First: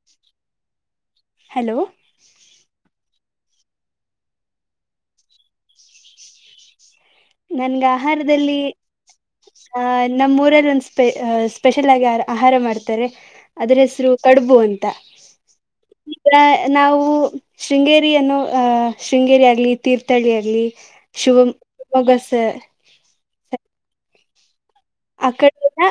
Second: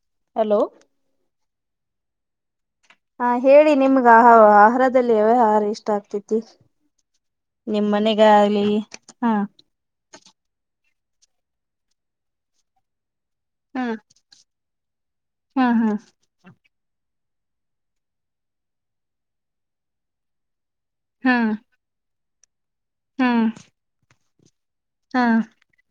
[inaudible] Hello hello ಹ ಹೇಳಿ ನಿಮ್ಗ ಆಹ ಆಹಾರದಲ್ಲಿವ ಆಹಾರ ಇಷ್ಟ ಆಗ್ತೇತಿ ನಿಮ್ಮ ನನ್ಗೆ ಮನೆಗ ಆಹಾರದಲ್ಲಿ ಆಾಗಲಿ ಹಾ ಆ ನಮ್ಮ್ಊರಲ್ಲಿ ಒಂದು ಸ್ಪ ಸ್ಪೆಷಲ್ ಆಗಿ ಆ ಆಹಾರ ಮಾಡ್ತಾರೆ ಅದ್ರ ಹ್ಮ ಹೆಸರು ಕಡುಬು ಅಂತ ಹಾ ಹಾ ಈಗ ನಾವು ಶೃಂಗೇರಿಯನ್ನುೋ ಅಹ ಶೃಂಗೇರಿ ಆಗ್ಲಿ ತೀರ್ಥಹಳ್ಳಿ ಆಗ್ಲಿ ಹಾ ಶಿವ ಮೊಗಸ್ ಹಾ ಹಾ ಆ ಕಡೆಲ್ಲ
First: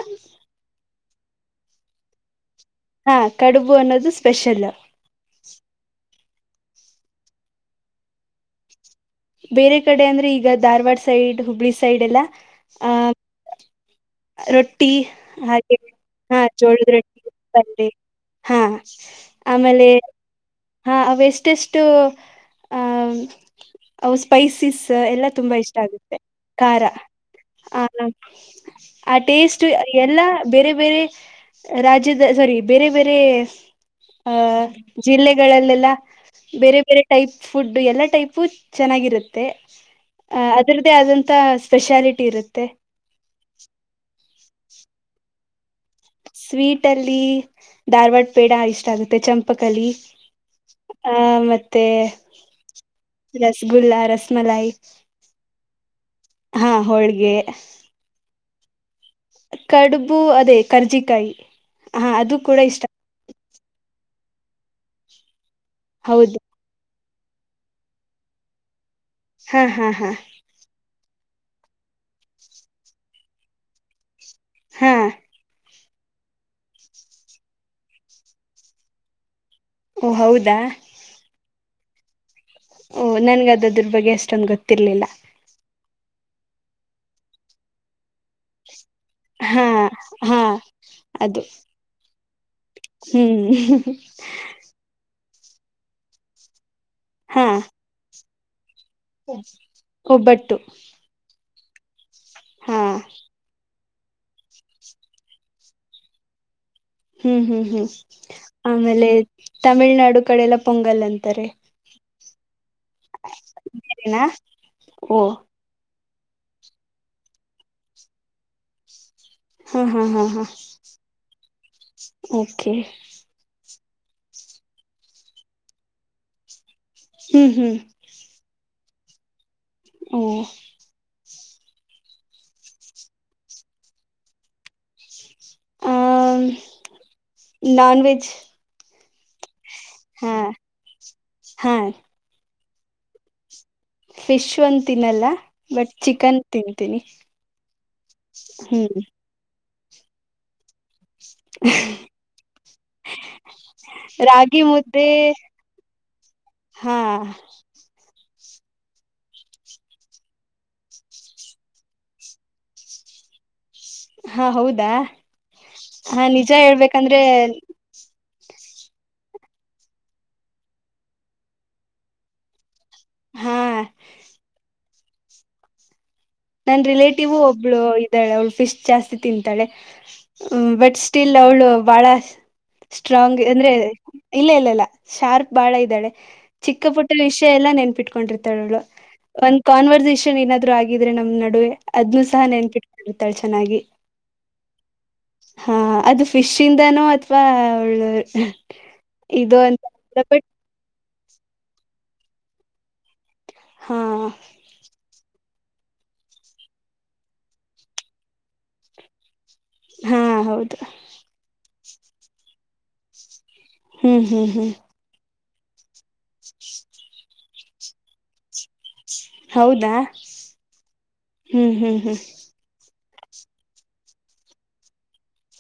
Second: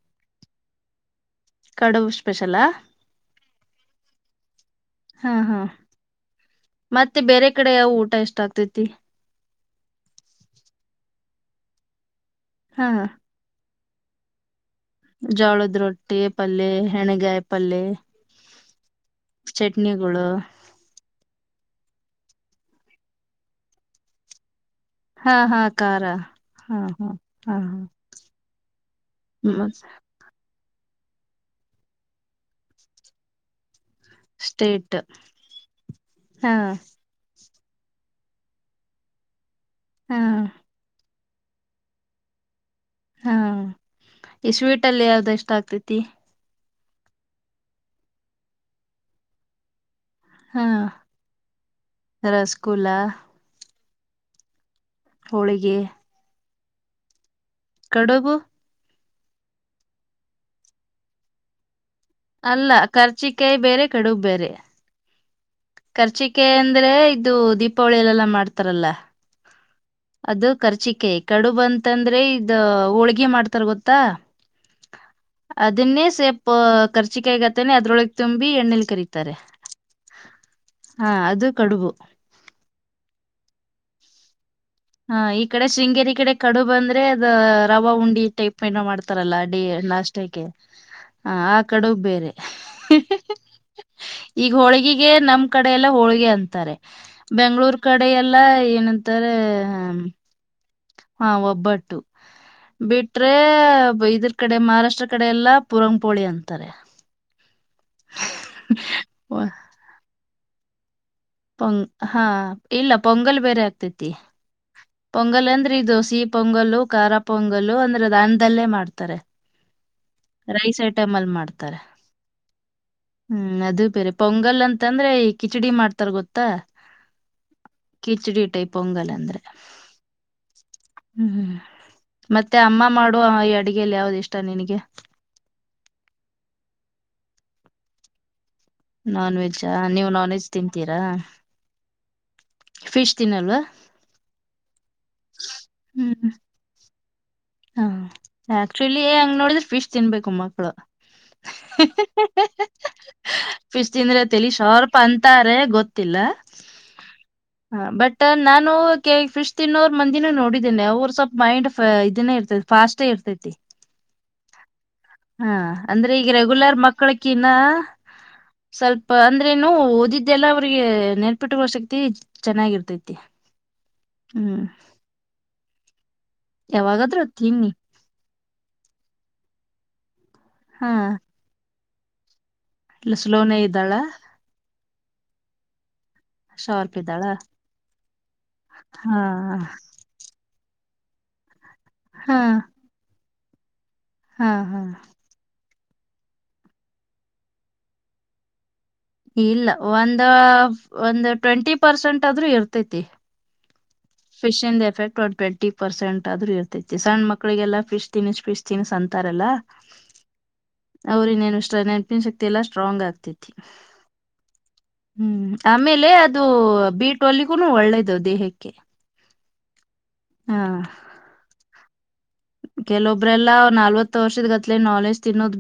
ಕಡವು ಸ್ಪೆಷಲಾ ಹಾ ಕಡುಬು ಅನ್ನೋದು ಸ್ಪೆಷಲ್ ಹಾ ಹಾ ಮತ್ತೆ ಬೇರೆ ಕಡೆ ಯಾವ ಊಟ ಎಷ್ಟಾಗಗ್ತತಿ ಬೇರೆ ಕಡೆ ಅಂದ್ರೆ ಈಗ ಧಾರ್ವಾಡ ಸೈಡ್ ಹುಬ್ಳಿ ಸೈಡ್ ಎಲ್ಲ ಹಾ ಆ ರೊಟ್ಟಿ ಹಾಗೆ ಜೋಳದ ರೊಟ್ಟಿ ಹಾ ಪಲ್ಯ ಜೋಳದ ರೊಟ್ಟಿ ಹೆಣಗಾಯಿ ಪಲ್ಯ ಬಂದೆ ಹಾ ಆಮೇಲೆ ಚಟ್ನಿಗಳು ಹಾ ಅವೆಷ್ಟೆಷ್ಟು ಆ ಅ ಸ್ಪೈಸಿಸಸ್ ಎಲ್ಲ ಹಾ ತುಂಬಾ ಹಾ ಇಷ್ಟ ಖಾರ ಆಗುತ್ತೆ ಹಾ ಖಾರ ಹಾ ಹಾ ಆ ಆ ಹಾ ಟೇಸ್ಟ್ ಎಲ್ಲ ಬೇರೆ ಬೇರೆ ರಾಜ್ಯದ ಸಾರಿ ಬೇರೆ ಬೇರೆ ಆ ಸ್ಟೇಟ್ ಜಿಲ್ಲೆಗಳಲ್ಲೆಲ್ಲ ಹಾ ಬೇರೆ ಬೇರೆ ಟೈಪ್ ಫುಡ್ಡು ಎಲ್ಲಾ ಟೈಪು ಚೆನ್ನಾಗಿರುತ್ತೆ ಹಾ ಅದ್ರದ್ದೇ ಆದಂತ ಸ್ಪೆಷಾಲಿಟಿ ಇರುತ್ತೆ ಹಾ ಈ ಸ್ವೀಟ್ ಅಲ್ಲಿ ಯಾವ್ದ ಎಷ್ಟ ಆಗ್ತೇತಿ ಸ್ವೀಟ್ ಅಲ್ಲಿ ಧಾರ್ವಾಡ ಪೇಡ ಇಷ್ಟ ಆಗುತ್ತೆ ಚಂಪಕಲಿ ಹಾ ಹ ಮತ್ತೆ ರಸಗುಲ್ಲ ರಸಗುಲ್ಲಾ ರಸಮಲಾಯಿ ಹಳಗೆ ಹಾ ಹೋಳ್ಗೆ ಕಡಬ ಕಡುಬು ಅದೇ ಕರ್ಜಿಕಾಯ ಅಲ್ಲ ಖರ್ಚಿಕಾಯಿ ಬೇರೆ ಕಡುಗ್ ಬೇರೆ ಹೌದು ಕರ್ಚಿಕೆ ಅಂದ್ರೆ ಇದು ದೀಪಾವಳಿಯ ಎಲ್ಲೆಲ್ಲಾ ಮಾಡ್ತಾರಲ್ಲ ಹ್ಮ್ ಹ್ಮ್ ಹ್ಮ ಅದು ಕರ್ಚಿಕೆ ಕಡುಬಂತಂದ್ರೆ ಇದ ಹೋಳ್ಗೆಿ ಮಾಡ್ತಾರ ಗೊತ್ತಾ ಹಾ ಅದ ಅನ್ನೇ ಸೇಪ್ ಕರ್ಚಿಕಾಯಗತ್ತೇನೆ ಅದ್ರೊಳಗ್ ತುಂಬಿ ಎಣ್ಣಲಿ ಕರೀತಾರೆ ಓ ಹೌದಾ ಹಾ ಅದು ಕಡುಬು ಓಹ ನನ್ ಅದ ಅದ್ರ ಬಗ್ಗೆ ಅಷ್ಟೊಂದ್ ಗೊತಿರ್ಲ್ಲ ಹ ಈ ಕಡೆ ಶೃಂಗೇರಿ ಕಡೆ ಕಡು ಬಂದ್ರೆ ಅದ ರವ ಉಂಡಿ ಟೈಪ್ ಪನ ಮಾಡ್ತಾರಲ್ಲ ಅಡಿ ಹಾ ಹಾ ನಾಷ್ಟಕ್ಕೆ ಆ ಅದು ಕಡುಬ್ ಬೇರೆ ಹ್ಮ್ ಈಗ ಹೋಳಿಗೆಗೆ ನಮ್ ಕಡೆ ಎಲ್ಲ ಹೋಳಿಗೆ ಅಂತಾರೆ ಹಾ ಬೆಂಗ್ಗಳೂರ್ ಕಡೆ ಎಲ್ಲ ಏನ ತ್ತರ ಒಬ್ಬಟ್ಟು ಹಾ ಒಬ್ಬಟ್ಟು ಹಾ ಬಿಟ್ರೆ ಇದ್ರ ಕಡೆ ಮಹಾರಾಷ್ಟ್ರ ಕಡೆ ಎಲ್ಲ ಪುರಂಗ್ಪೋಳಿ ಅಂತಾರೆ ಹ್ಮ್ ಹ್ಮ್ ಹ್ಮ್ ಆಮೇಲೆ ವ- ತಮಿಳ್ನಾಡು ಕಡೆಲ್ಲ ಪೊಂಗಲ್ ಅಂತಾರೆ ಹಂ ಹಾ ಇಲ್ಲ ಪೊಂಗಲ್ ಬೇರೆ ಆಗ್ತೇತಿ ಏನಾ ಓ ಪೊಂಗಲ್ ಅಂದ್ರೆ ಈ ದೋಸೆ ಪೊಂಗಲ್ ಖಾರ ಪೊಂಗಲ್ ಅಂದ್ರೆ ದಾನ್ದಲ್ಲೇ ಮಾಡ್ತಾರೆ ಹಾ ಹಾ ಹಾ ಹಾ ರೈಸ್ ಐಟಮ್ ಅಲ್ಲಿ ಮಾಡ್ತಾರೆ ಓಕೆ ಹ್ಮ್ ಅದು ಬೇರೆ ಪೊಂಗಲ್ ಅಂತಂದ್ರೆ ಕಿಚಡಿ ಮಾಡ್ತಾರ ಗೊತ್ತಾ ಹ್ಮ್ ಹ್ಮ್. ಕಿಚಡಿ ಟೈಪ್ ಪೊಂಗಲ್ ಅಂದ್ರೆ. ಓ. ಹ್ಮ್್ಮ ಮತ್ತೆ ಅಮ್ಮ ಮಾಡುವ ಈ ಅಡಗೆಲ್ಲಿ ಯಾವ್ದ ಇಷ್ಟ ನಿನಗೆ. ಹ ನಾನ್ ವೆಜ್. ನಾನ್ ವೆಜ್ ನೀವು್ ಹಾ ನಾನ್ ವೆಜ್ ತಿಂತೀರಾ. ಹಾ. ಫಿಶ್ ತಿನಲ್ವಾ. ಫಿಶ್ ಒಂದು ತಿನ್ನಲ್ಲ ಬಟ್ ಹ್ಮ್ ಚಿಕನ್ ತಿಂತೀನಿ. ಹಾ ಹ್ಮ್ ಆಕ್ಚುಲಿ ಹೆಂಗ್ ನೋಡಿದ್ರೆ ಫಿಶ್ ತಿನ್ಬೇಕು ಮಕ್ಳು. [inaudible] ಫಿಷ್ ತಿಂದ್ರೆ ಟೆಲಿ ರಾಗಿ ಶಾರ್ಪ್ ಮುದ್ದೆ ಅಂತಾರೆ ಗೊತ್ತಿಲ ಹಾ. ಹ ಬಟ್ ನಾನು ಕೆಲವರು ಫಿಶ್ ತಿನ್ನೋರು ಮಂದಿನೂ ನೋಡಿದ್ದೇನೆ ಅವರು ಸ್ವಲ್ಪ ಮೈಂಡ್ ಇದನ್ನೇ ಇರ್ತದೆ. ಫಾಸ್ಟ್ ಇರ್ತೈತಿ. ಹಾ ಹೌದಾ ಹಾ ಅಂದ್ರೆ ಹಾ ಈಗ ನಿಜ ರೆಗ್ಯುಲರ್ ಹೇಳ್ಬೇಕಂದ್ರೆ ಮಕ್ಳಕ್ಕಿನ್ನ ಸ್ವಲ್ಪ ಅಂದ್ರೆ ನು ಓದಿದ್ದೆಲ್ಲ ಅವ್ರಿಗೆ ನೆನಪಿಟ್ಟುುವ ಶಕ್ತಿ ಚೆನ್ನಾಗಿರ್ತೈತಿ. ಹಾ ಹ್ಮ್. ನನ್ ಯಾವಾಗಾದ್ರೂ ರಿಲೇಟಿವ್ ತಿನ್ನಿ ಒಬ್ಳು- ಅವಳು ಫಿಶ್ ಜಾಸ್ತಿ ತಿಂತಾಳೆ ಹ ಹಾ ಬಟ್ ಸ್ಟಿಲ್ ಅವಳು ಬಾಳ. ಇಲ್ಲ ಸ್ಟ್ರಾಂಗ್ ಸ್ಲೋನೇ ಅಂದ್ರೆ ಇದ್ದಾಳ ಇಲ್ಲ ಇಲ್ಲ ಶಾರ್ಪ್ ಬಾಳ ಇದ್ದಾಳೆ. ಚಿಕ್ಕ ಶಾರ್ಪ್ ಪುಟ್ಟ ಇದ್ದಾಳ ವಿಷಯ ಎಲ್ಲಾ ನೆನ್ಪಿಟ್ಕೊಂಡಿರ್ತಾಳು ಹಾ ಒಂದ್ ಕಾನ್ವೆರ್ಸೆಟ್ ಏನಾದ್ರು ಆಗಿದ್ರೆ ನಮ್ ನಡುವೆ ಅದ್ನ್ನುೂ ಹಾ ಸಹ ನೆನ್ಪಿಟ್ಕೊಂಡತಾಳೆ ಚೆನ್ನಾಗಿ. ಹಾ ಹಾ. ಹಾ ಅದು ಫಿಶ್ ಇಂದನೋ ಅಥವಾ ಅವ್ಳು. ಇಲ್ಲ ಒಂದ ಒಂದ್ ಟ್ವೆಂಟಿ ಪರ್ಸೆಂಟ್ ಆದ್ರೂ ಇರ್ತೈತಿ. ಹಾ ಫಿಶ ಇಂಡು ಎಫೆಕ್ಟ್ ಒಂದ್ ಟ್ವೆಂಟಿ. ಪರ್ಸೆಂಟ್ ಆದ್ರೂ ಇರ್ತೈತಿ ಸಣ್ಣ ಮಕ್ಕಳಿಗೆಲ್ಲ ಫಿಶ್ ತಿನಿಸ್ ಫಿಶ್ ತಿನಿಸ್ ಅಂತಾರಲ್ಲಾ. ಹಾಂ ಹೌದು. ಅವ್ರ ನೆನ್ಷ್ಟ ನೆನಪಿನ ಶಕ್ತಿ ಎಲ್ಲಾ ಸ್ಟ್ರಾಂಗ್ ಆಗ್ತೈತಿ. ಹ್ಮ್ ಹ್ಮ್ ಹ್ಮ್ ಹ್ಮ್ ಆಮೇಲೆ ಅದು ಬೀಟ್ ಅಲ್ಲಿಗೂ ಒಳ್ಳೇದವು ದೇಹಕ್ಕೆ ಹೌದಾ ಹಾ ಹ್ಮ್ ಹ್ಮ್ ಹ್ಮ್ ಕೆಲೊಬ್ರೆಲ್ಲಾ ನಾಲ್ವತ್ತು ವರ್ಷದ ಗತ್ಲೆ ನಾಲೆಜ್ ತಿನ್ನೋದ್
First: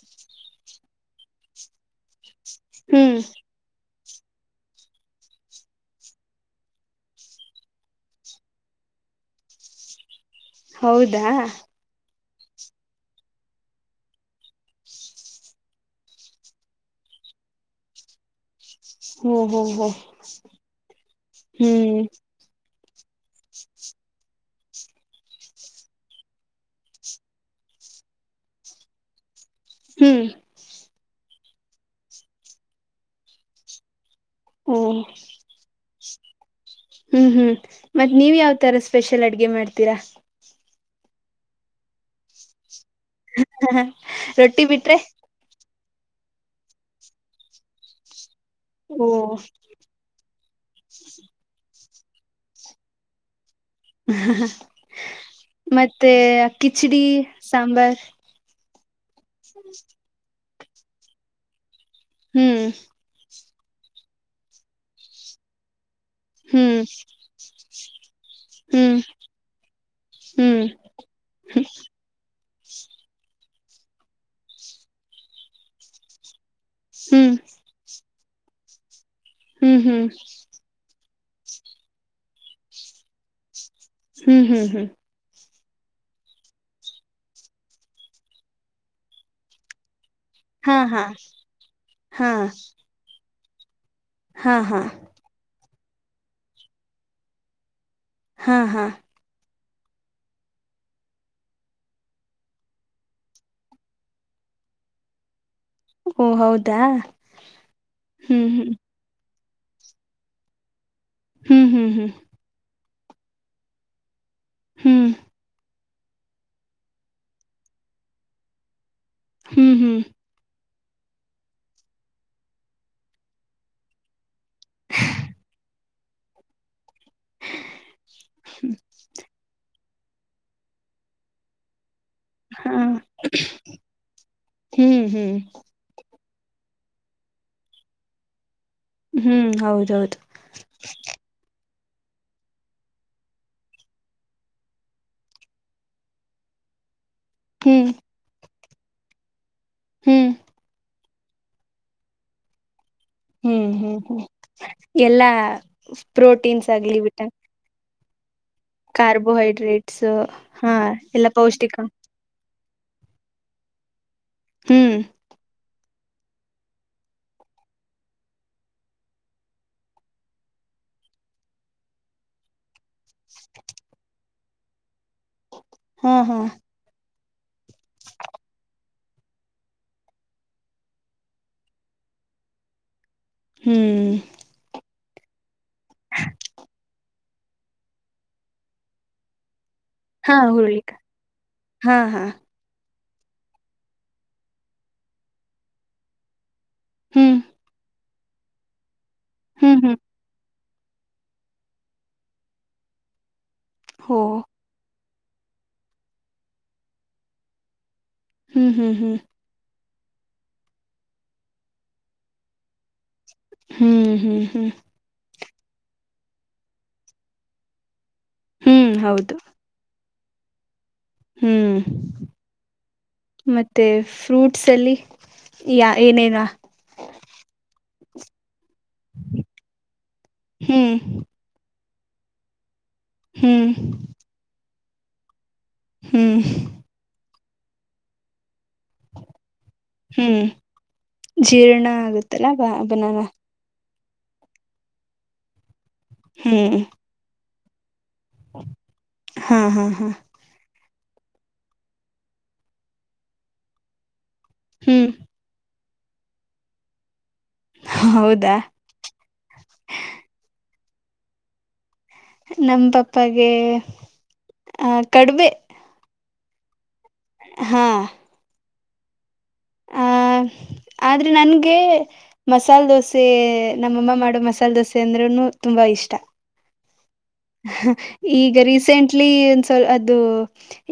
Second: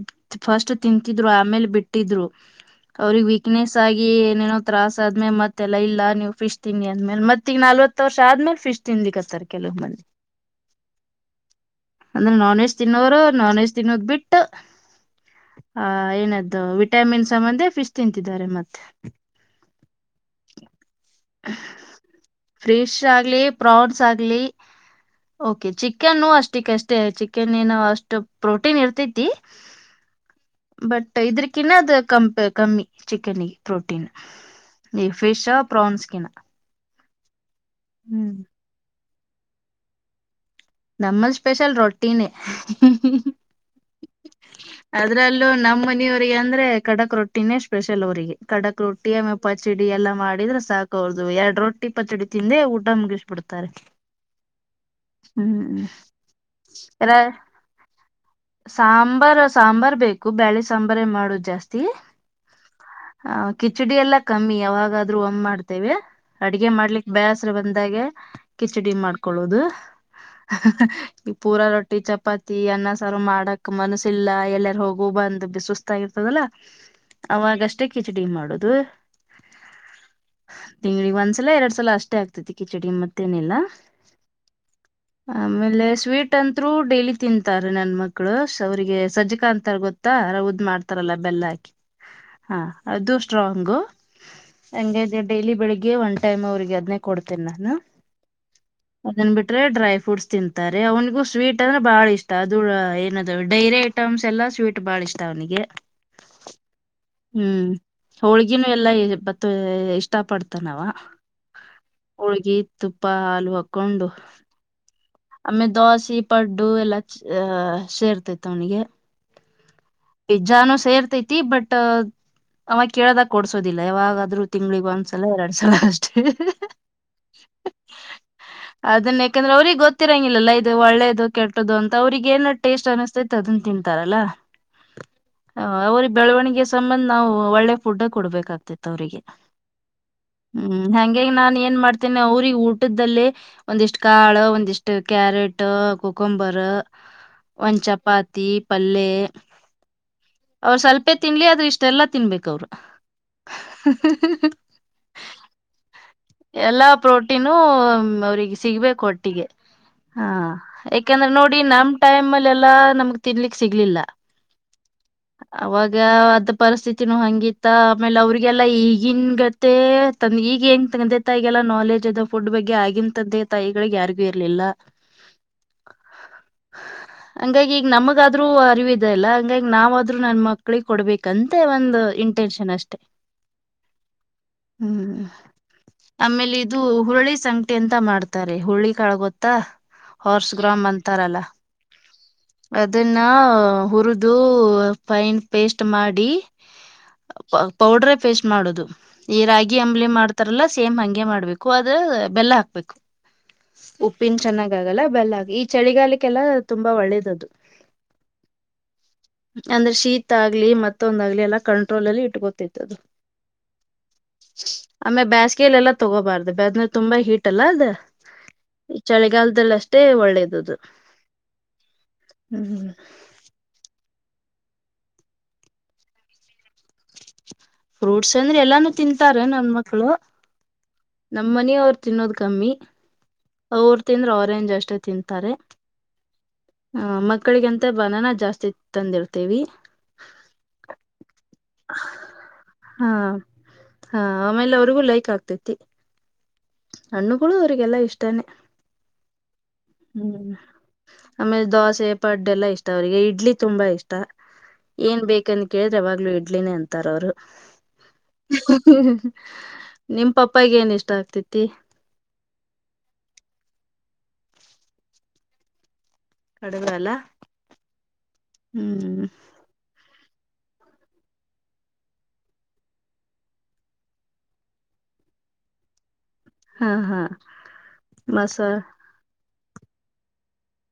ಫಸ್ಟ್ ತಿಂತಿದ್ರು ಆಮೇಲೆ ಬಿಟ್ಟ ಇಟ್ಟಿದ್ರು ಹ್ಮ್ ಅವ್ರಿಗೆ ವ ಪಿಕ್ನೆಸ್ ಆಗ ಏೇನೋ ತತ್ರಾಸ ಆದ್ಮೇ ಮತ್ತೆಲ್ಲ ಇಲ್ಲ ನೀವು ಫಿಶ್ ತಿಂಡಿ ಆದ್ಮೇಲೆ ಮತ್ತ ಈಗ ನಲ್ವತ್ತು ವರ್ಷ ಆದ್ಮೇಲೆ ಫಿಶ್ ತಿಿಂದಿಿಕತ್ತರ್ ಕೆಲವು ಮಂದಿ ಹೌದಾ ಅಂದ್ರೆ ನಾನ್ ವೆಜ್ ತಿನ್ನೋರು ನಾನ್ ವೆಜ್ ತಿನ್ನೋದ್ ಬಿಟ್ಟು ಆ ಏನದ್ದು ವಿಟಾಮಿನ್ ಸಂಬಂಧೆ ಫಿಶ್ ತಿಂತಿದ್ದಾರೆ ಮತ್ತೆ ಹಓ ಹೋ ಹೋ ಹ್ಮ್ ಫ್ರಿಶ್ ಆಗ್ಲಿ ಪ್ರೌನ್ಸ್ ಆಗ್ಲಿ ಓಕೆ ಚಿಕನ್ನು ಅಷ್ಟ ಕ್ ಅಷ್ಟೇ ಚಿಕನ್ ಏನ ಅಷ್ಟು ಪ್ರೋಟೀನ್ ಇರ್ತೈತಿ ಹ್ಮ್ ಬಟ್ ಇದ್ರಕಿನ್ನ ಅದು ಕಪ ಕಮ್ಮಿ ಚಿಕನ್ ಗೆ ಪ್ರೋಟೀನ್ ಓ ಈ ಫಿಶ್ ಪ್ರೋನ್ಸ್ಕಿನ ಹ್ಮ್ ಹ್ಮ್ ಮತ್ ನೀವ್ ಯಾವ್ ತರ ಸ್ಪೆಷಲ್ ಅಡ್ಗೆ ಮಾಡ್ತೀರಾ ನಮ್ಮ ಸ್ಪೆಷಲ್ ರೊಟ್ಟಿನೇ ರೊಟ್ಟಿ ಬಿಟ್ರೆ ಅದ್ರಲ್ಲೂ ನಮ್ಮ ನೀವ್ರರಿಗೆ ಅಂದ್ರೆ ಕಡಕ್ ರೊಟ್ಟಿನೇ ಸ್ಪೆಷಲ್ ಅವರಿಗೆ ಕಡಕ್ ಓ ರೊಟ್ಟಿ ಆಮೇ ಪಚಿಡಿ ಎಲ್ಲ ಮಾಡಿದ್ರೆ ಸಾಕು ೌದು ಎರಡ್ ರೊಟ್ಟಿ ಪಚಡಿ ತಿಂದೆ ಊಟ ಮುಗಿಸ್ಬ ಬಿಡ್ತಾರೆ ಹ ಮತ್ತೆ ಕಿಚಡಿ ರ ಸಾಂಬಾರ್ ಸಾಂಬಾರ್ ಸಾಂಬಾರ್ ಬೇಕು ಬೇಳೆ ಸಾಂಬಾರ್ ಮಾಡೋುದು ಜಾಸ್ತಿ ಹ್ಮ್ ಹ ಕಿಚಡಿ ಎಲ್ಲ ಕಮ್ಮಿ ಯಾವಾಗಾದ್ರೂ ಒಮ್ಮ್ ಮಾಡ್ತೇವೆ ಅಡ್ಗೆ ಹ್ಮ್ ಮಾಡ್ಲಿಕ್ ಬೇಸರ ಬಂದಾಗ ಕಿಚಡಿ ಹ್ಮ್ ಮಾಡ್ಕೊೊಳ್ಳೋದು ಹ್ಮ್ ಪೂಾ ರೊಟ್ಟಿ ಚಾಪಾತ್ ತಿ ಅನ್ನ ಸಾರ ಮಾಡಕ್ ಮನಸಿಲ್ಲ ಎಲ್ಲಾರ ಹೋಗು ಬಂದ್ ಬಿಸಸ್ ತ ಇರ್ತದಲ್ಲ ಹ್ಮ್ ಅವಾಗಷ್ಟೇ ಕಿಚಡಿ ಮಾಡುದು ಹ್ಮ್ ಹ್ಮ್ ತಿಂಗಳಿಗೆ ಒಂದ್ಸಲ ಎರಡ್ ಸಲ ಅಷ್ಟೇ ಆಗ್ತೈತಿ ಕಿಚಡಿ ಮತ್ತೇನೆಲ್ಲಾ ಹ್ಮ್ ಹ್ಮ್ ಹ್ಮ್ ಆಮೇಲೆ ಸ್ವೀಟ್ ಅಂತರು ಡೈಲಿ ತಿಂತಾರೆ ನನ್ ಮಕ್ಕಳು ಅವ್ರಿಗೆ ಸಜ್ಜಾ ಅಂತ ಗೊತ್ತಾ ಹಾ ಹಾ ಮಾಡ್ತಾರಲ್ಲ ಬೆಲ್ಲ ಹಾಕಿ ಹಾ ಹ ಅದು ಸ್ಟ್ರಾಂಗ ಹಾ ಹಾ ಡೈಲಿ ಬೆಳಿಗ್ಗೆ ಒನ್ ಟೈಮ್ ಅವ್ರಿಗೆ ಅದನೇ ಕೊಡ್ತೇನೆ ನಾನು ಹಾ ಹಾ ಅದನ್ ಬಿಟ್ರೆ ಡ್ರೈ ಫ್ರೂಟ್ಸ್ ತಿಂತಾರೆ ಅವನಿಗೂ ಸ್ವೀಟ್ ಅಂದ್ರೆ ಬಹಳ ಇಷ್ಟ ಅದು ಏನದ ಡೈರಿ ಐಟಮ್ಸ್ ಎಲ್ಲಾ ಸ್ವೀಟ್ ಬಾಳ ಇಷ್ಟ ಅವ್ನಿಗೆ ಓ ಹೌದಾ ಹ್ಮ್ ಹ್ಮ್ ಹೋಳ್ಗಿನೂ ಹ್ಮ್ ಎಲ್ಲ ಬತ್ತ ಇಷ್ಟ ಪಡ್ತಾನವ ಹ್ಮ್ ಹ್ಮ್ ಹ್ಮ್ ಹೋಳ್ಗಿ ತುಪ್ಪ ಹಾಲು ಹಾಕ್ಕೊಂಡು ಹ್ಮ್ ಆಮೇ ದೋಸೆ ಪಡ್ಡು ಎಲ್ಲ ಅಹ ಸೇರ್ತೆತ್ತು ಅವನಿಗೆ ಹ್ಮ್ ಹ್ಮ್ ಪಿಜ್ಜಾನು ಸೇರ್ತೈತಿ ಬಟ್ ಅವಾಗ ಕೇಳದಾಗ ಕೊಡ್ಸೋದಿಲ್ಲ ಯಾವಾಗಾದ್ರು ತಿಂಗ್ಳಿಗೆಗ್ ಒಂದ್ಸಲ ಎರಡ್ ಸಲ ಅಷ್ಟೇ ಅದನ್ನ ಯಾಕಂದ್ರೆ ಅವ್ರಿಗೆ ಗೊತ್ತಿರಂಗಿಲ್ಲಲ್ಲ ಇದು ಒಳ್ಳೇದು ಕೆಟ್ಟದದು ಅಂತ ಅವ್ರಿಗೆ ಏನ ಹಾ ಟೇಸ್ಟ್ ಅನಿಸಸ್ತೈತ್ ಅದನ್ನ ತಿಂತಾರಲ್ಲಾ ಹ್ಮ್ ಹ್ಮ್ ಅವ್ರ ಬೆಳವಣಿಗೆ ಸಂಬಂದ ನಾವು ಒಳ್ಳೆ ಫುಡ್ ಕೊಡ್ಬೇಕಾಗ್ತಿತ್ತು ಅವ್ರಿಗೆ ಹ್ಮ್ ಹೌದೌದು ಹ್ಮ್ ಹಂಗಂಗ ನಾನ್ ಏನ್ ಮಾಡ್ತೇನೆ ಅವ್ರಗ್ ಊಟ್ದದಲ್ಲಿ ಒಂದಿಷ್ಟ್ ಕಾಳು ಒಂದಿಷ್ಟು ಕ್ಯಾರೆಟ್ ಕೊಕೊಂಬರ್ ಒಂದು್ ಹ್ಮ್ ಚಪಾತಿ ಪಲ್ಲೆ ಹ್ಮ್ ಅವ್ರ ಸ್ವಲ್ಪೇ ತಿನ್ಲಿ ಆದ್ರೆ ಇಷ್ಟೆಲ್ಲ ತಿನ್ಬೇಕ ಅವ್ರರು ಹ್ಮ್ ಹ್ಮ್ ಹ್ಮ್ ಎಲ್ಲಾ ಪ್ರೋಟ್ ಎಲ್ಲಾ ಪ್ರೋಟೀನು ಅವ್ರಿಗೆ ಸಿಗ್ಬೇಕ ಒಟ್ಟಿಗೆ ಕಾರ್ಬೋಹೈಡ್ರೇಟ್ಸ್ ಹಾ ಎಲ್ಲ ಯಾಕಂದ್ರೆ ನೋಡಿ ಪೌಷ್ಟಿಕ ನಮ ಟೈಮ್ಲ್ಲಿ ಎಲ್ಲಾ ನಮ್ಗ್ ತಿನ್ಲಿಕ್ ಸಿಗ್ಲಿಲ್ಲ ಹ್ಮ್ ಅವಾಗ ಅದು ಪರಿಸ್ಥಿತಿಿನ ಹಂಗಿತ್ತ ಆಮೇಲೆ ಅವ್ರಿಗೆಲ್ಲ ಈಗಿನ್ ಗತ್ತ ತಂದ ಈಗ ಹೆಂಗ ತಂದೆ ತಾಯಿಗೆಲ್ಲಾ ನಾಲೆಜ್ ಇದೆ ಫುಡ್ ಬಗ್ಗೆ ಆಗಿಮ ತ್ದೆ ತಾಯಿಗಳಿಗೆ ಯಾರಿಗು ಇರ್ಲಿಲ್ಲ ಹಾ ಹಾ ಹಂಗಾಗಿ ಈಗ ನಮಗಾದ್ರೂ ಅರಿವ ಇಲ್ಲ ಹಂಗಂಗ ನಾವ ಆದ್ರೂ ನನ್ ಮಕ್ಳಿಗೆ ಕೊಡ್ಬೇಕಂತೆ ಒಂದು ಇಂಟೆನ್ಷನ್ ಅಷ್ಟೆ ಹ್ಮ್ ಹ್ಮ್ ಆಮೇಲೆ ಇದು ಹುಳಿ ಸಂಕಟೆ ಅಂತ ಮಾಡ್ತಾರೆ ಹುಳಿ ಕಾಳ ಗೊತ್ತಾ ಹಾ ಹಾರ್ಸ್ ಗ್ರಾಮ್ ಹುರುಳಿಕ ಅಂತಾರಲ್ಲ ಹಾ ಹಾ ಅದನ್ನ ಹುರಿದು ಫೈನ್ ಪೇಸ್ಟ್ ಮಾಡಿ ಹ್ಮ್ ಪೌಡ್ರ ಪೇಸ್ಟ್ ಮಾಡುದು ಈ ರಾಗಿ ಹ್ಮ್ ಹ್ಮ್ ಅಂಬ್ಲಿ ಮಾಡ್ತ ಸೇಮ್ ಹಗೆ ಮಾಡ್ಬೇಕು ಅ ಬೆಲ್ಲ ಹಾಕ್ಬೇಕು ಓ ಉಿನ ಚ ಲ್ಲ ಬಲ್ಲ ಆ ಈ ಚಳಿಗಾಲಕ್ಕೆೆಲ್ಲಾ ತುಂಬಾ ಒಳ್ಳೇದ್ದದು ಹ್ಮ್ ಹ್ಮ್ ಹ್ಮ್ ಅಂದ್ರೆ ಶೀತ ಆಗ್ಲಿ ಮತ್ತೊಂದ ಆಗ್ಲಿ ಎಲ್ಲಾ ಕಂಟ್ರೋಲ್ ಅಲ್ಲಿ ಇಟ್ಕೊತತ್ತುದು ಹ್ಮ್ ಹ್ಮ್ ಹ್ಮ್ ಆಮೆ ಬೇಸ್ಗೆಯಲೆ ಎಲ್ಲಾ ತಗೋಬಾರ್ದ ಬೆದ್ಮೇಲೆ ತುಂಬಾ ಹೀಟ್ ಅಲ್ಲ ಅದ ಹ್ಮ್ ಹೌದು ಚಳಿಗಾಲದದಲ್ಲಿ ಅಷ್ಟೇ ತ್ತೆ ಒಳ್ಳೇದುದು ಹ್ಮ್ ಮತ್ತೆ ಫ್ರೂಟ್ಸ್ ಅಲ್ಲಿ ಯ ಏನೇನ್ ಫ್ರೂಟ್ಸ್ ಅಂದ್ರೆ ಎಲ್ಲಾನು ತಿಂತಾರೆ ನನ್ ಮಕ್ಳು ಹ್ಮ್ ನಮ್ಮ ಮನಿ ಅವರು ತಿನ್ನೋದ ಕಮ್ಮಿ ಹ್ಮ್ ಅವರು ತಿಂದ್ರ ಅವರೆೇಂಜ್ ಅಷ್ಟೇ ತಿಂತಾರೆ ಹ್ಮ್ ಹ ಮಕ್ಕಳಿಗಂತ ಬನನ ಜಾಸ್ತಿ ತಂದಿರ್ತೇವಿ ಹ್ಮ್ ಜೀರ್ಣ ಆಗತ್ತಲ್ಲ ಬ ಬನ ಹಾ ಹಾ ಆಮೇಲೆ ಅವ್ರಿಗೂ ಲೈಕ್ ಆಗ್ತೈತಿ ಹ್ಮ್ ಹಣ್ಣುಗಳು ಅವರಿಗೆಲ್ಲಾ ಇಷ್ಟನೇ ಹಾ ಹಾ ಹಾ ಹ್ಮ್ ಆಮೇಲೆ ದೋಸೆ ಪಡ್ಡೆ ಎಲ್ಲಾ ಇಷ್ಟ ಅವರಿಗೆ ಇಡ್ಲಿ ತುಂಬಾ ಇಷ್ಟ ಹ್ಮ್ ಏನ್ ಬೇಕಂತ ಕೇಳಿದ್ರೆ ಅವಾವಾಗ್ಲುೂ ಇಡ್ಲಿನೇ ಅಂತಾರ ಅವರು ಹೌದಾ ನಿಮ್ ಪಪ್ಪಗ ಏನ್ ಇಷ್ಟ ಆಗ್ತಿತಿ ನಮ್ಮ ಪಪ್ಪಗೆ ಆ ಕಡುಬೆ ಕಡಗ ಅಲ್ಲ ಹಾ ಹ್ಮ್ ಆಹ ಆದ್ರೆ ನನ್ಗೆ ಮಸಾಲೆ ದೋಸೆ ನಮ್ಮಮ್ಮ ಮಾಡುವ ಮಸಾಲೆ ದೋಸೆ ಅಂದ್ರೂ ತುಂಬಾ ಇಷ್ಟ ಹಾ ಹಾ ಹ ಈಗ ಮಸಾ ರೀಸೆಂಟ್ಲಿ ಒಂದಸಲ್ ಅದು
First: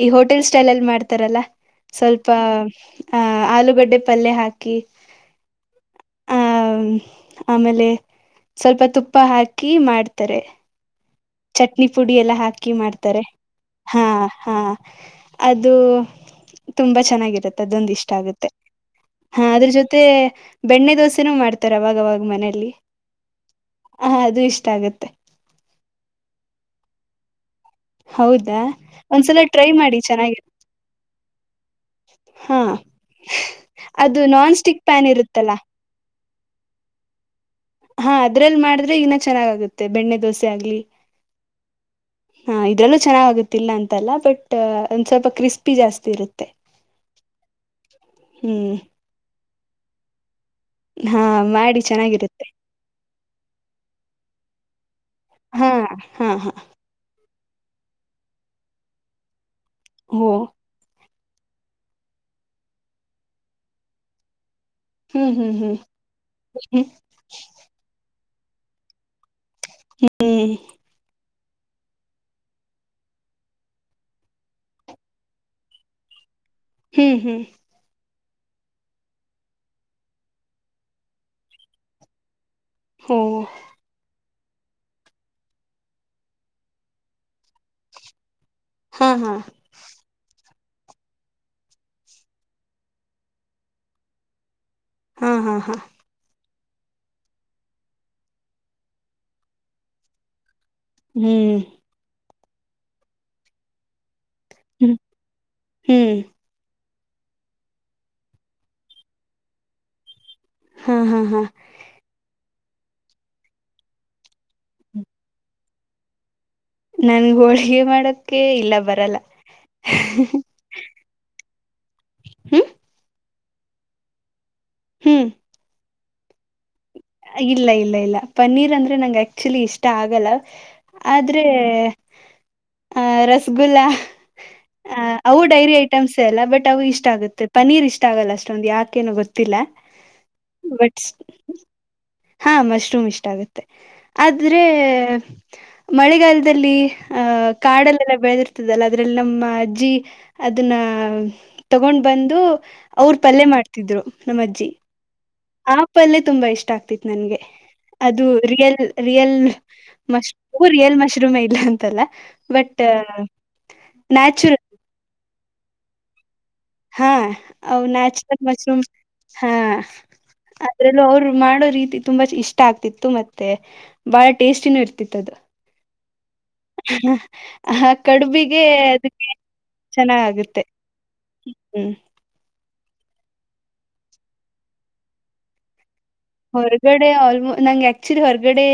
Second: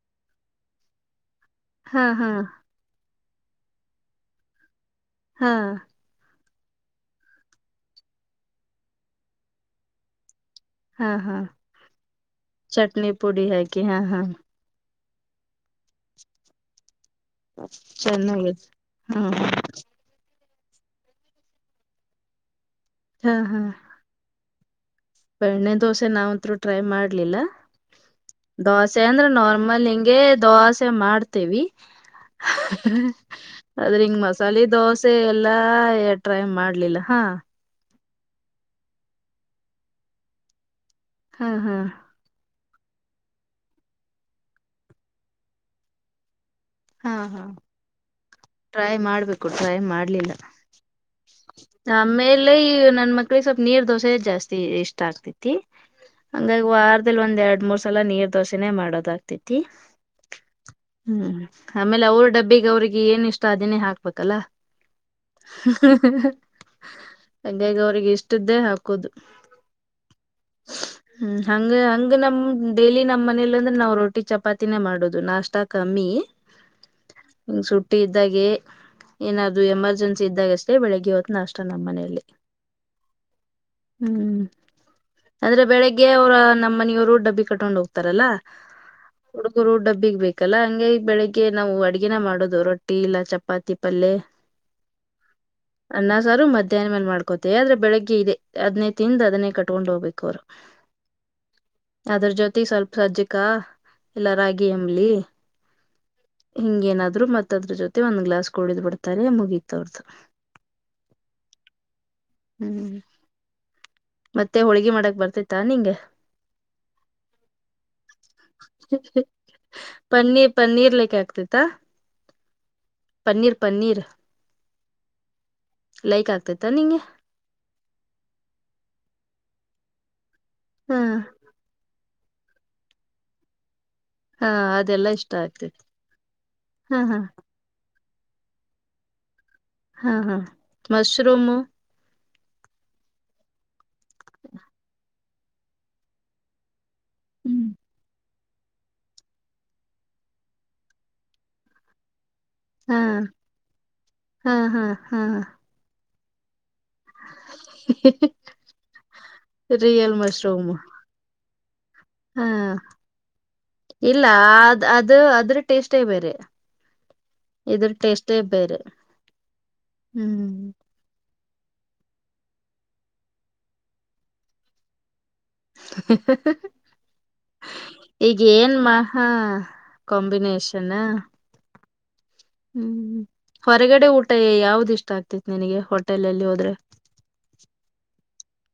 ಈ ಹೋಟೆಲ್ ಸ್ಟೈಲ್ ಅಲ್ಲಿ ಮಾಡ್ತಾರಲ್ಲಾ ಹಾ ಸ್ವಲ್ಪ ಹಾ ಆಹ ಆಲೂಗಡ್ಡೆ ಪಲ್ಯ ಹಾಕಿ ಹಾ ಆಹ್ ಆಮೇಲೆ ಸ್ವಲ್ಪ ತುಪ್ಪ ಹಾಕಿ ಮಾಡ್ತಾರೆ ಹಾ ಹಾ ಚಟ್ನಿ ಪುಡಿ ಎಲ್ಲ ಹಾಕಿ ಚಟ್ನಿ ಮಾಡ್ತಾರೆ ಪುಡಿ ಹಾಕಿ ಹಾ ಹಾ ಅದು ತುಂಬಾ ಚೆನ್ನಾಗಿರು ದೊಂದು ಇಷ್ಟ ಆಗುತ್ತೆ ಚೆನ್ನಾಗಿ ಹಾ ಅದ್ರ ಜೊತೆ ಬೆಣ್ಣೆ ದೋಸೆನೂ ಮಾಡ್ತಾರ ಅವಾಗವಾಗ ಮನೆಯಲ್ಲಿ ಹಾ ಹಾ ಹ ಅದು ಇಷ್ಟ ಆಗತ್ತೆ ಬೆಣ್ಣೆ ದೋಸೆ ನಾವಂತೂ ಟ್ರೈ ಮಾಡ್ಲಿಲ್ಲ ಹೌದಾ ದೋಸೆ ಅಂದ್ರ ಒಂದ್ಸಲ ಟ್ರೈ ನಾರ್ಮಲ್ ಮಾಡಿ ಹಿಂಗಗೆ ಚೆನ್ನಾಗಿ ದೋಸೆ ಮಾಡ್ತೇವಿ ಹಾ ಅದ್ರಿಂಗ ಅದು ನಾನ್ ಮಸಾಲೆ ಸ್ಟಿಕ್ ಪ್ಯಾನ್ ದೋಸೆ ಇರುತ್ತಲ್ಲಾ ಎಲ್ಲಾ ಎ ಟ್ರೈ ಮಾಡ್ಲಿಲ್ಲ ಹಾ ಹಾ ಅದ್ರಲ್ಲಿ ಮಾಡಿದ್ರೆ ಈನ್ನ ಚೆನ್ನಾಗಾಗುತ್ತೆ ಬೆಣ್ಣೆ ದೋಸೆ ಆಗ್ಲಿ ಹಾ ಹಾ ಹಾ ಇದ್ರಲ್ಲೂ ಚೆನ್ನಾಗಾಗುತ್ತಿಲ್ಲ ಅಂತಲ್ಲ ಬಟ್ ಒಂದ್ ಸ್ವಲ್ಪ ಕ್ರಿಸ್ಪಿ ಜಾಸ್ತಿ ಇರುತ್ತೆ ಹಾ ಹಾ ಹ್ಮ್ ಟ್ರೈ ಮಾಡ್ಬೇಕು ಟ್ರೈ ಮಾಡ್ಲಿಲ್ಲ ಹಾ ಮಾಡಿ ಚೆನ್ನಾಗಿರುತ್ತೆ ಆಮೇಲೆ ಈ ನನ್ ಮ ಇ ಸ್ವಲ್ಪ ನೀರ್ ದೋಸೆ ಜಾಸ್ತಿ ಇಷ್ಟ ಆಗ್ತಿತಿ ಹಾ ಹಾ ಹಾ ಹಂಗಾಗಿ ವಾರ್ ದಲ್ಲಿ ಒಂದ್ ಎರಡ್ ಮೂರ್ ಸಲ ನೀರ್ ದೋಸೆನೆ ಮಾಡೋದ ಆಗ್ತತಿ ಹ ಹ್ಮ್ ಆಮೇಲೆ ಅವ್ರ ಡಬ್ಬಿಗೆ ಅವ್ರಿಗೆ ಏನ್ ಇಷ್ಟ ಅದನೇ ಹಾಕ್ಬೇಕಲ್ಲ ಹ್ಮ್ ಹ್ಮ್ ಹ್ಮ್ ಹ್ಮ್ ಹಂಗಾಗಿ ಅವಿಗೆ ಇಷ್ಟ್ದೇ ಹಾಕೋದು ಹ್ಮ್ ಹ ಹ್ಮ್ ಹಂಗ ಹಂಗ ನಮ್ ಡೈಲಿ ನಮ್ಮ್ ಮನೇಲಿ ಅಂದ್ರೆ ನಾವ್ ರೋಟಿ ಚಪಾತಿನೇ ಮಾಡೋುದು ನಾಷ್ಟ ಕಮ್ಮಿ ಹ್ಮ್ ಹ್ಮ್ ಸುಟ್ಟಿ ಇದ್ದಾಗೆ ಏನಾದ್ ಎಮರ್ಜೆನ್ಸಿ ಇದ್ದಾಗ ಅಷ್ಟೇ ಬೆಳಿಗ್ಗೆ ದ್ತನ ಅಷ್ಟ ನಮ್ಮ ಮನೆಯಲ್ಲಿ ಹ್ಮ್ ಹ್ಮ್ ಅಂದ್ರೆ ಬೆಳಿಗ್ಗೆ ಅವರ ನಮ್ಮ ಮನಿಯವರು ಡಬ್ಬಿ ಕಟ್ಕೊಂಡು ಹೋಗ್ತಾರಲ್ಲಾ ಹಾ ಹಾ ಹುಡುಗರು ಡಬ್ಬಿಗ್ ಬೇಕಲ್ಲ ಹಂಗೆ ಈ ಬೆಳಿಗ್ಗೆ ಗೆ ನಾವು ಅಡ್ಗೆನ ಮಾಡೋುದು ರೊಟ್ಟಿ ಇಲ್ಲ ಚಪಾತಿ ಪಲ್ಯ ಹಾ ಹಾ ಹಾ ಅನ್ನ ಸಾರು ಮಧ್ಯಾಹ್ನ ಮೇಲೆ ಮಾಡ್ಕೋತೇವಿ ಆದ್ರೆ ಬೆಳಗ್ಗೆ ಇದದೆ ಅದ್ನೇ ತಿಂದು ಅದನ್ನೇ ಕಟ್ಕೊಂಡು ಹೋಗ್ಬೇಕು ಅವ್ರು ಹ ಹ್ಮ್ ಅದ್ರ ಜೊತೆಗೆ ಸ್ವಲ್ಪ ಸಜ್ಜಕ ಎಲ್ಲಾ ರಾಗಿ ಎಂಬ್ಲಿ ಹ್ ಹಿಂಗೇಏನಾದ್ರು ಮತ್ ಅದ್ರ ಜೊತೆ ಒಂದ್ ಗ್ಲಸ್ ಕುಡಿದ್ ಬಿಡ್ತಾರೆ ಮುಗೀತವ್ರ್ದ ಹಾ ಹಾ ಹಾ ಹ್ಮ್ ಮತ್ತೆ ಹೋಳ್ಗಿ ಮಾಡಕ್ ಬರ್ತತಾ ನಿಂಗೆ ನನ್ಗೆ ಹೋಳ್ ಗೆ ಮಾಡಕ ಇಲ್ಲ ಬರಲ್ಲ ಪನ್ನೀರ್ ಪನ್ನೀರ್ ಲೆಕ್ಕ ಆಗ್ತತ್ತಾ ಹ್ಮ ಪನ್ನೀರ್ ಪನ್ನೀರ್ ಹ್ಮ್ ಲೈಕ್ ಆಗ್ತತ್ತ ನಿಂಗೆ ಇಲ್ಲ ಇಲ್ಲ ಇಲ್ಲ ಪನ್ನೀರ್ ಅಂದ್ರೆ ನಂ ಆಕ್ಚುಲಿ ಇಷ್ಟ ಆಗಲ್ಲ ಹಾ ಆದ್ರೆ ಆ್ ರಸಗುಲ್ಲಾ ಹಾ ಅ ಅದೆಲ್ಲಾ ಇಷ್ಟ ಅವು ಡೈರಿ ಆಗ್ತೈತಿ ಐಟಮ್ಸ್ ಎಲ್ಲ ಬಟ್ ಅವು ಹಾ ಇಷ್ಟ ಹಾ ಆಗುತ್ತ ಪನೀರ್ ಇಷ್ಟ ಆಗಲ್ಲ ಅಷ್ಟೊಂದು ಯಾಕೇನುೋ ಗೊತ್ತಿಲ್ಲ ಹಾ ಹಾ ಬಟ್ ಮಶ್ರೂಮ್ ಹಾ ಮಶ್ರೂಮ್ ಇಷ್ಟ ಆಗುತ್ತೆ ಆದ್ರೆ ಮಳೆಗಾಲದಲ್ಲಿ ಆಹ್ ಕಾಡಲ್ಲೆಲ್ಲಾ ಬೆಳೆದಿರ್ತ ಲ್ಲ ಅದ್ರಲ್ಲಿ ನಮ್ಮ ಅಜ್ಜಿ ಅದನ್ನ ತಗೊಂಡ್ ಬಂದು ಅವ್ರ ಪಲ್ ಮಾಡ್ತಿದ್ರು ನಮ್ಮ ಅಜ್ಜಿ ಹ್ಮ್ ಹ್ಮ್ ಹ್ಮ ಆಪ್ ಅಲ್ಲೇ ತುಂಬಾ ಇಷ್ಟ ಆಗ್ತಿತ್ ನನ್ಗೆ ಅದು real real mushroom real mushroom ಇಲ್ಲ ಅಂತಲ್ಲ ಹಾ ಬಟ್ ನ್ಯಾಚುರಲ್ ಅದ ಅದ್ರ ಟೇಸ್ಟೇ ಬೇರೆ ಹಾ ಇದ್ರ ಟೇಸ್ಟೇ ನ್ಯಾಚುರಲ್ ಬೇರೆ ಮಶ್ರೂಮ್ ಹಾ ಹ್ಮ್ ಅ್ರ ಇಲ್ಲ ಅವರು ಮಾಡೋ ರೀತಿ ತುಂಬಾ ಇಷ್ಟ ಆಗ್ತಿತ್ತು ಮತ್ತೆ ಬಹಳ ಟೇಸ್ಟಿನೂ ಇರ್ತಿತ್ತು ಅದು [unintelligible] ಆ ಈಗ ಕಡುಬಿಗೆ ಏನ್ ಮಹಾ ಅದಕ್ಕೆ ಚೆನ್ನಾಗಗುತ್ತೆ ಕಾಂಬಿನೇಷನ್ ಹ್ಮ್ ಹ್ಮ್ ಹೊರಗಡೆ ಊಟ ಯಾವ್ದ ಇಷ್ಟ ಆಗ್ತಿತಿ ನಿನಗೆ ಹೊಟ್ಟೆ ಹೊರಗಡೆ ಆಲ್ಮೋಟ್ ನಂಗೆ ಆಕ್ಚುಲಿ ಹೊರಗಡೆ